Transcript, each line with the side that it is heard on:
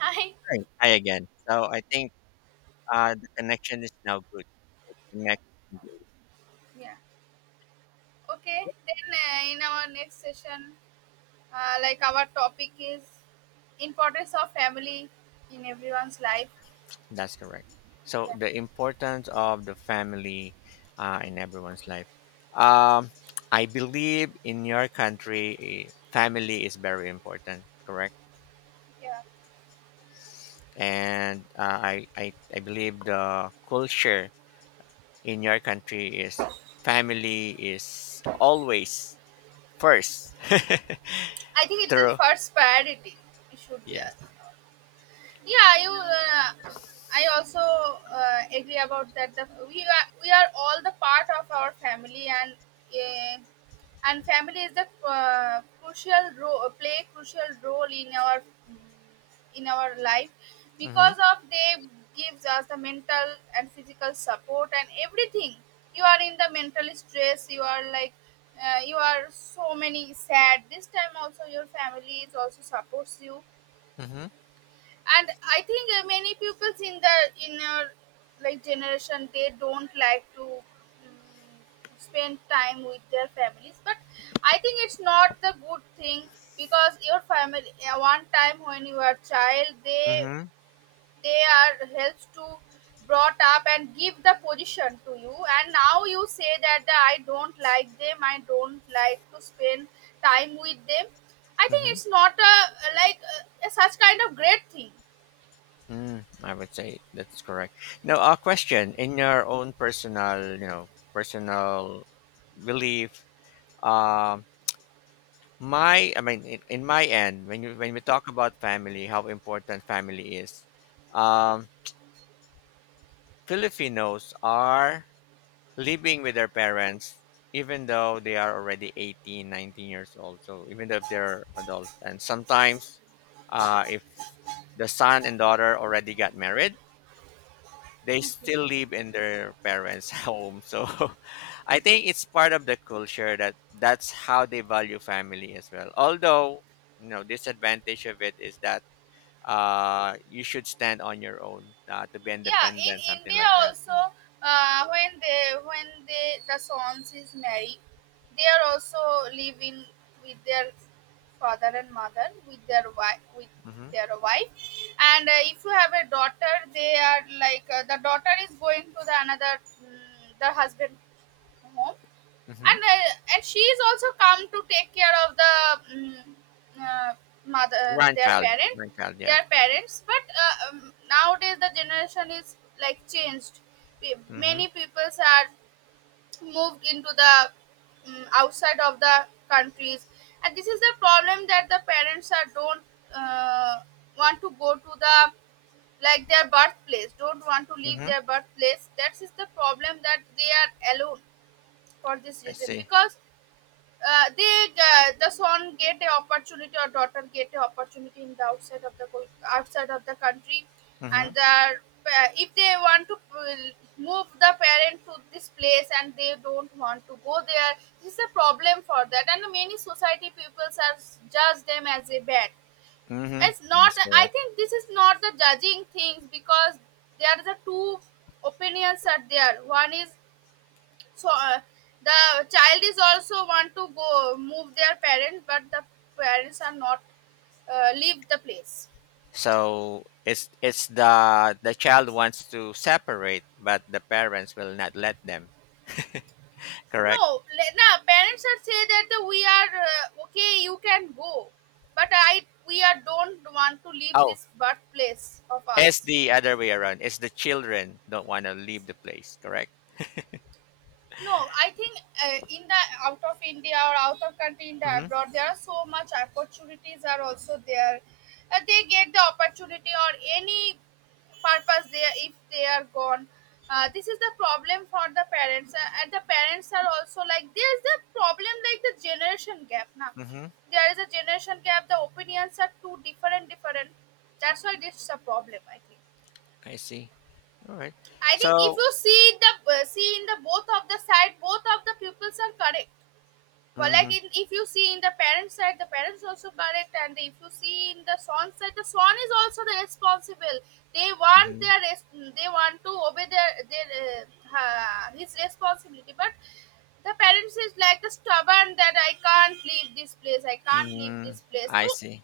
right: Hi.
left: Right. Hi again. So I think the connection is now good. Connect. Immediately.
right: Yeah. Okay. Then in our next session, like our topic is importance of family in everyone's life.
left: That's correct. So
right: Yeah.
left: the importance of the family in everyone's life. Um, I believe in your country, family is very important. Correct.
right: Yeah.
left: And I believe the culture in your country is family is always first.
right: I think it's the
left: True.
right: first priority. It should be us.
left: Yes.
right: Yeah, you I also agree about that we are all the part of our family, and uh, and family is the crucial role play crucial role in our life,
left: Mm-hmm.
right: because of they gives us the mental and physical support and everything. You are in the mental stress, you are like you are so many sad. This time also your family is also supports you.
left: Mm-hmm.
right: And I think many pupils in inner, like, generation, they don't like to spend time with their families. But I think it's not the good thing, because your family, one time when you are child, they
left: Mm-hmm.
right: they are helps to brought up and give the position to you, and now you say that I don't like them, I don't like to spend time with them. I think
left: Mm-hmm.
right: it's not a, like a such kind of great thing.
left: Mm, I would say that's correct. Now, a question in your own personal, personal belief. Um, I mean, in my end, when you when we talk about family, how important family is. Um, Filipinos are living with their parents even though they are already 18, 19 years old. So even though if they're adult, and sometimes, if the son and daughter already got married, they still live in their parents' home. So I think it's part of the culture that's how they value family as well. Although, you know, disadvantage of it is that you should stand on your own to be
right: Yeah, in
left: independent, something
right: India
left: like that.
right: also,
left: Mm.
right: when they the sons is married, they are also living with their father and mother, with their wife
left: Mm-hmm.
right: their wife and if you have a daughter, they are like, the daughter is going to the another, the husband home.
left: Mm-hmm.
right: And And she is also come to take care of the uh, mother,
left: Grandchild, grandchild, yes.
right: their parents. But nowadays the generation is like changed. Pe-
left: Mm-hmm.
right: Many peoples are moved into the outside of the countries, and this is the problem that the parents are don't uh, want to go to the, like, their birthplace, don't want to leave
left: Mm-hmm.
right: their birthplace. That is the problem, that they are alone for this
left: I
right: reason,
left: see.
right: because they the son get a opportunity or daughter get a opportunity in the outside of the country. And
left: Mm-hmm.
right: if they want to move the parent to this place and they don't want to go there, this is a problem for that. And many society peoples are judge them as a bad.
left: Mm-hmm.
right: It's not,
left: That's
right: I
left: correct.
right: think this is not the judging things, because there are the two opinions are there. One is, so the child is also want to go move their parents, but the parents are not leave the place.
left: So it's the child wants to separate, but the parents will not let them.
right: No,
left: Correct.
right: na parents are say that we are, okay, you can go, but I we are don't want to leave
left: Oh,
right: this birthplace of us.
left: it's the other way around. It's the children don't want to leave the place, correct?
right: No, I think in the out of India or out of country in the
left: Mm-hmm.
right: abroad, there are so much opportunities are also there. They get the opportunity or any purpose there if they are gone. This is the problem for the parents, and the parents are also like there is the problem like the generation gap now.
left: Mm-hmm.
right: There is a generation gap. The opinions are too different, different. That's why this is a problem. I think.
left: I see. All right.
right: I think if
left: So,
right: you see the, see in the both of the side, both of the pupils are correct. But like
left: mm-hmm,
right: if you see in the parent side, the parents also correct, and if you see in the son side, the son is also the responsible. They want
left: mm-hmm,
right: their res- they want to obey their uh, his responsibility, but the parents is like the stubborn that I can't leave this place, I can't leave
left: mm-hmm.
right: this place. So
left: I see.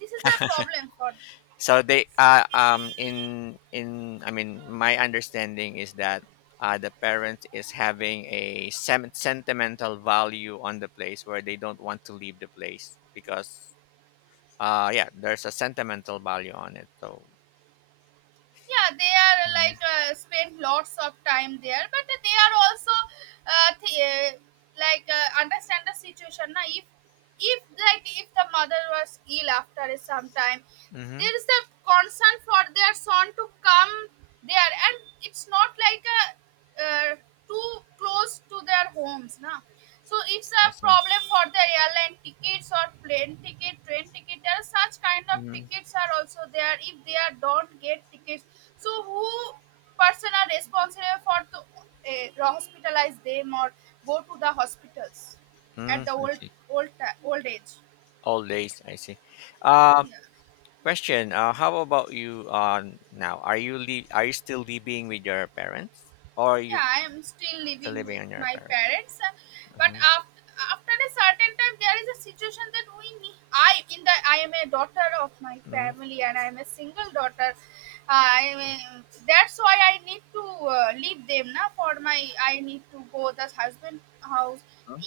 right: this is the problem for
left: So they
right: this.
left: in I mean my understanding is that the parent is having a sentimental value on the place where they don't want to leave the place because yeah, there's a sentimental value on it. So
right: Yeah, they are
left: mm-hmm.
right: like, spend lots of time there, but they are also uh, th- uh, like, understand the situation. Now, if, like, if the mother was ill after some time,
left: Mm-hmm.
right: there is a concern for their son to come there. And it's not like a, uh, too close to their homes na. So it's a
left: I see.
right: problem for the airline tickets or plane ticket, train ticket. There are such kind of
left: Mm-hmm.
right: tickets are also there. If they are don't get tickets, so who person are responsible for to hospitalize them or go to the hospitals
left: Mm,
right: at the
left: I see.
right: old age?
left: All days, I see. Um,
right: Yeah.
left: question: how about you now? Are you are you still living with your parents, or are
right: Yeah,
left: you
right: I am still
left: still
right: living
left: living
right: with
left: on your
right: my
left: parents?
right: parents. But
left: Hmm.
right: after a certain time, there is a situation that we need. I in the I am a daughter of my
left: Hmm.
right: family, and I am a single daughter. I am that's why I need to leave them now. For my I need to go the husband house.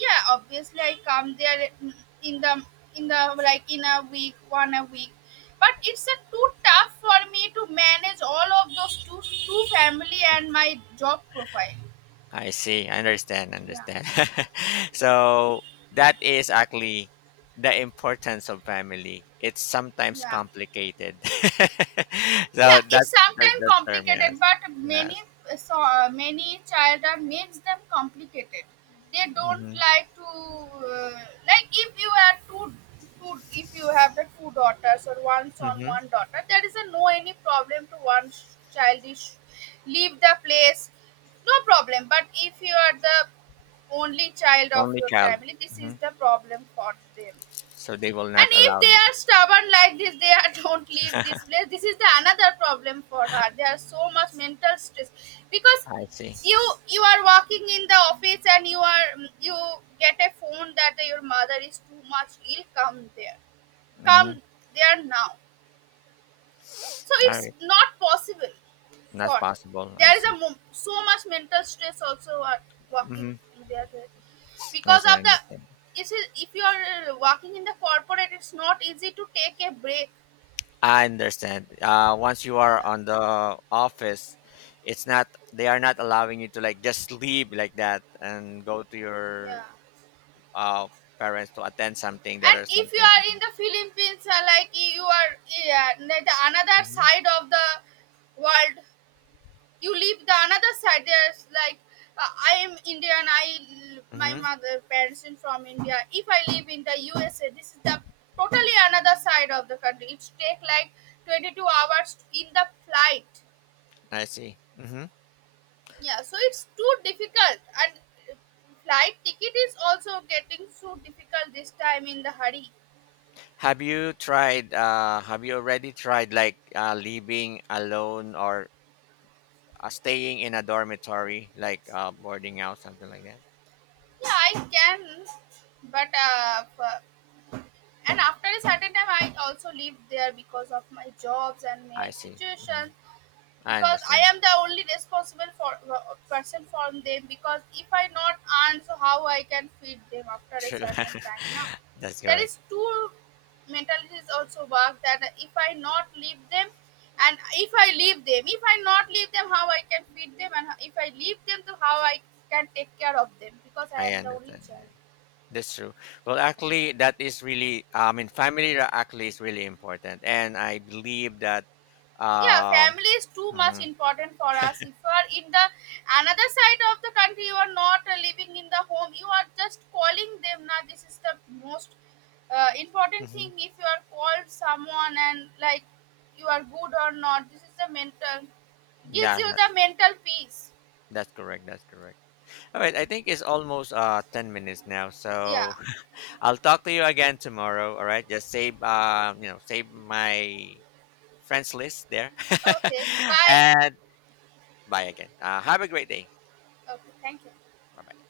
right: Yeah, obviously I come there, in the in the like in a week, one a week. But it's a too tough for me to manage all of those two family and my job profile.
left: I see. I understand.
right: Yeah.
left: Understand. So that is actually the importance of family. It's sometimes
right: Yeah.
left: complicated. So
right: Yeah, it's sometimes
left: that term,
right: complicated,
left: yes,
right: but many.
left: yes.
right: So many child makes them complicated. They don't
left: Hmm.
right: like to like, if you are two if you have the two daughters or one son
left: Hmm.
right: one daughter, there is a no any problem to one child is leave the place. No problem. But if you are the only child of
left: Only
right: your
left: child.
right: family, this
left: Hmm.
right: is the problem for them.
left: So they will
right: And
left: not
right: if
left: allow
right: they
left: you.
right: are stubborn like this, they are don't leave this place. This is the another problem for her. There are so much mental stress because
left: I see.
right: you you are working in the office, and you get a phone that your mother is too much ill. Come there,
left: Mm-hmm.
right: come there now. So
left: All
right: it's
left: right,
right: not possible
left: that's
right: for.
left: possible. I
right: There is a
left: see.
right: so much mental stress also are working
left: Mm-hmm.
right: in there. Because
left: Yes, I
right: of the,
left: understand.
right: if you are working in the corporate, it's not easy to take a break.
left: I understand. Once you are
right: Yeah.
left: on the office, it's not, they are not allowing you to like just leave like that and go to
right: Yeah.
left: your uh parents to attend something that
right: And
left: or
right: if you
left: something.
right: are in the Philippines, like, you are, yeah, the another
left: Mm-hmm.
right: side of the world. You leave the another side. There's like I am Indian. My
left: Mm-hmm.
right: mother parents in from India. If I live in the USA, this is the totally another side of the country. It's take like 22 hours in the flight.
left: I see. Mm-hmm.
right: Yeah, so it's too difficult. And uh, flight ticket is also getting so difficult this time in the hurry.
left: Have you tried? Have you already tried like living alone or staying in a dormitory, like boarding house, something like that?
right: Yeah, I can, but and after a certain time, I also live there because of my jobs and my
left: I see.
right: situation.
left: Mhm. I
right: Because I
left: understand.
right: am the only responsible for person for them, because if I not earn, so how I can feed them after a
left: True.
right: certain time now.
left: That's
right: There is
left: correct.
right: two mentalities also work, that if I not leave them, and if I leave them, if I not leave them, how I can feed them, and if I leave them, so how I can take care of them, because I
left: I
right: am the only
left: understand. Yeah.
right: child.
left: That's true. Well, actually, that is really, I mean, actually is really important. And I believe that,
right: Yeah,
left: uh,
right: family is too much
left: mhm,
right: important for us. If you are in the another side of the country, you are not living in the home, you are just calling them now. This is the most important thing.
left: mhm.
right: If you are called someone, and like, you are good or not, this is the mental. Gives
left: Yeah,
right: you the mental peace.
left: that's correct. That's correct. All right. I think it's almost 10 minutes now.
right: Yeah.
left: So I'll talk to you again tomorrow. All right. Just save, save my friends list there.
right: Okay, bye.
left: And bye again. Have a great day.
right: Okay, thank you.
left: Bye bye.